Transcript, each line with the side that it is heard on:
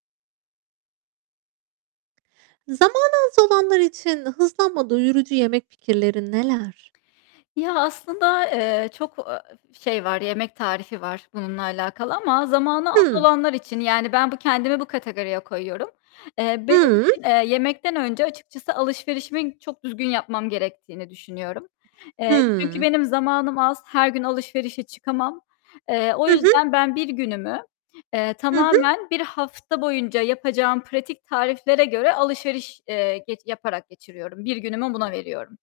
right: Zamanı az olanlar için hızlanma doyurucu yemek fikirleri neler?
left: Ya aslında, eee, çok, eee, şey var, yemek tarifi var bununla alakalı ama zamanı az
right: Hı.
left: olanlar için yani ben bu kendimi bu kategoriye koyuyorum. Eee, benim
right: Hıı.
left: için, eee, yemekten önce açıkçası alışverişimi çok düzgün yapmam gerektiğini düşünüyorum. Eee, çünkü
right: Hımm.
left: benim zamanım az, her gün alışverişe çıkamam. Eee, o
right: Hı hı.
left: yüzden ben bir günümü, eee,
right: Hı hı.
left: tamamen bir hafta boyunca yapacağım pratik tariflere göre alışveriş, eee, geç yaparak geçiriyorum. Bir günümü buna veriyorum.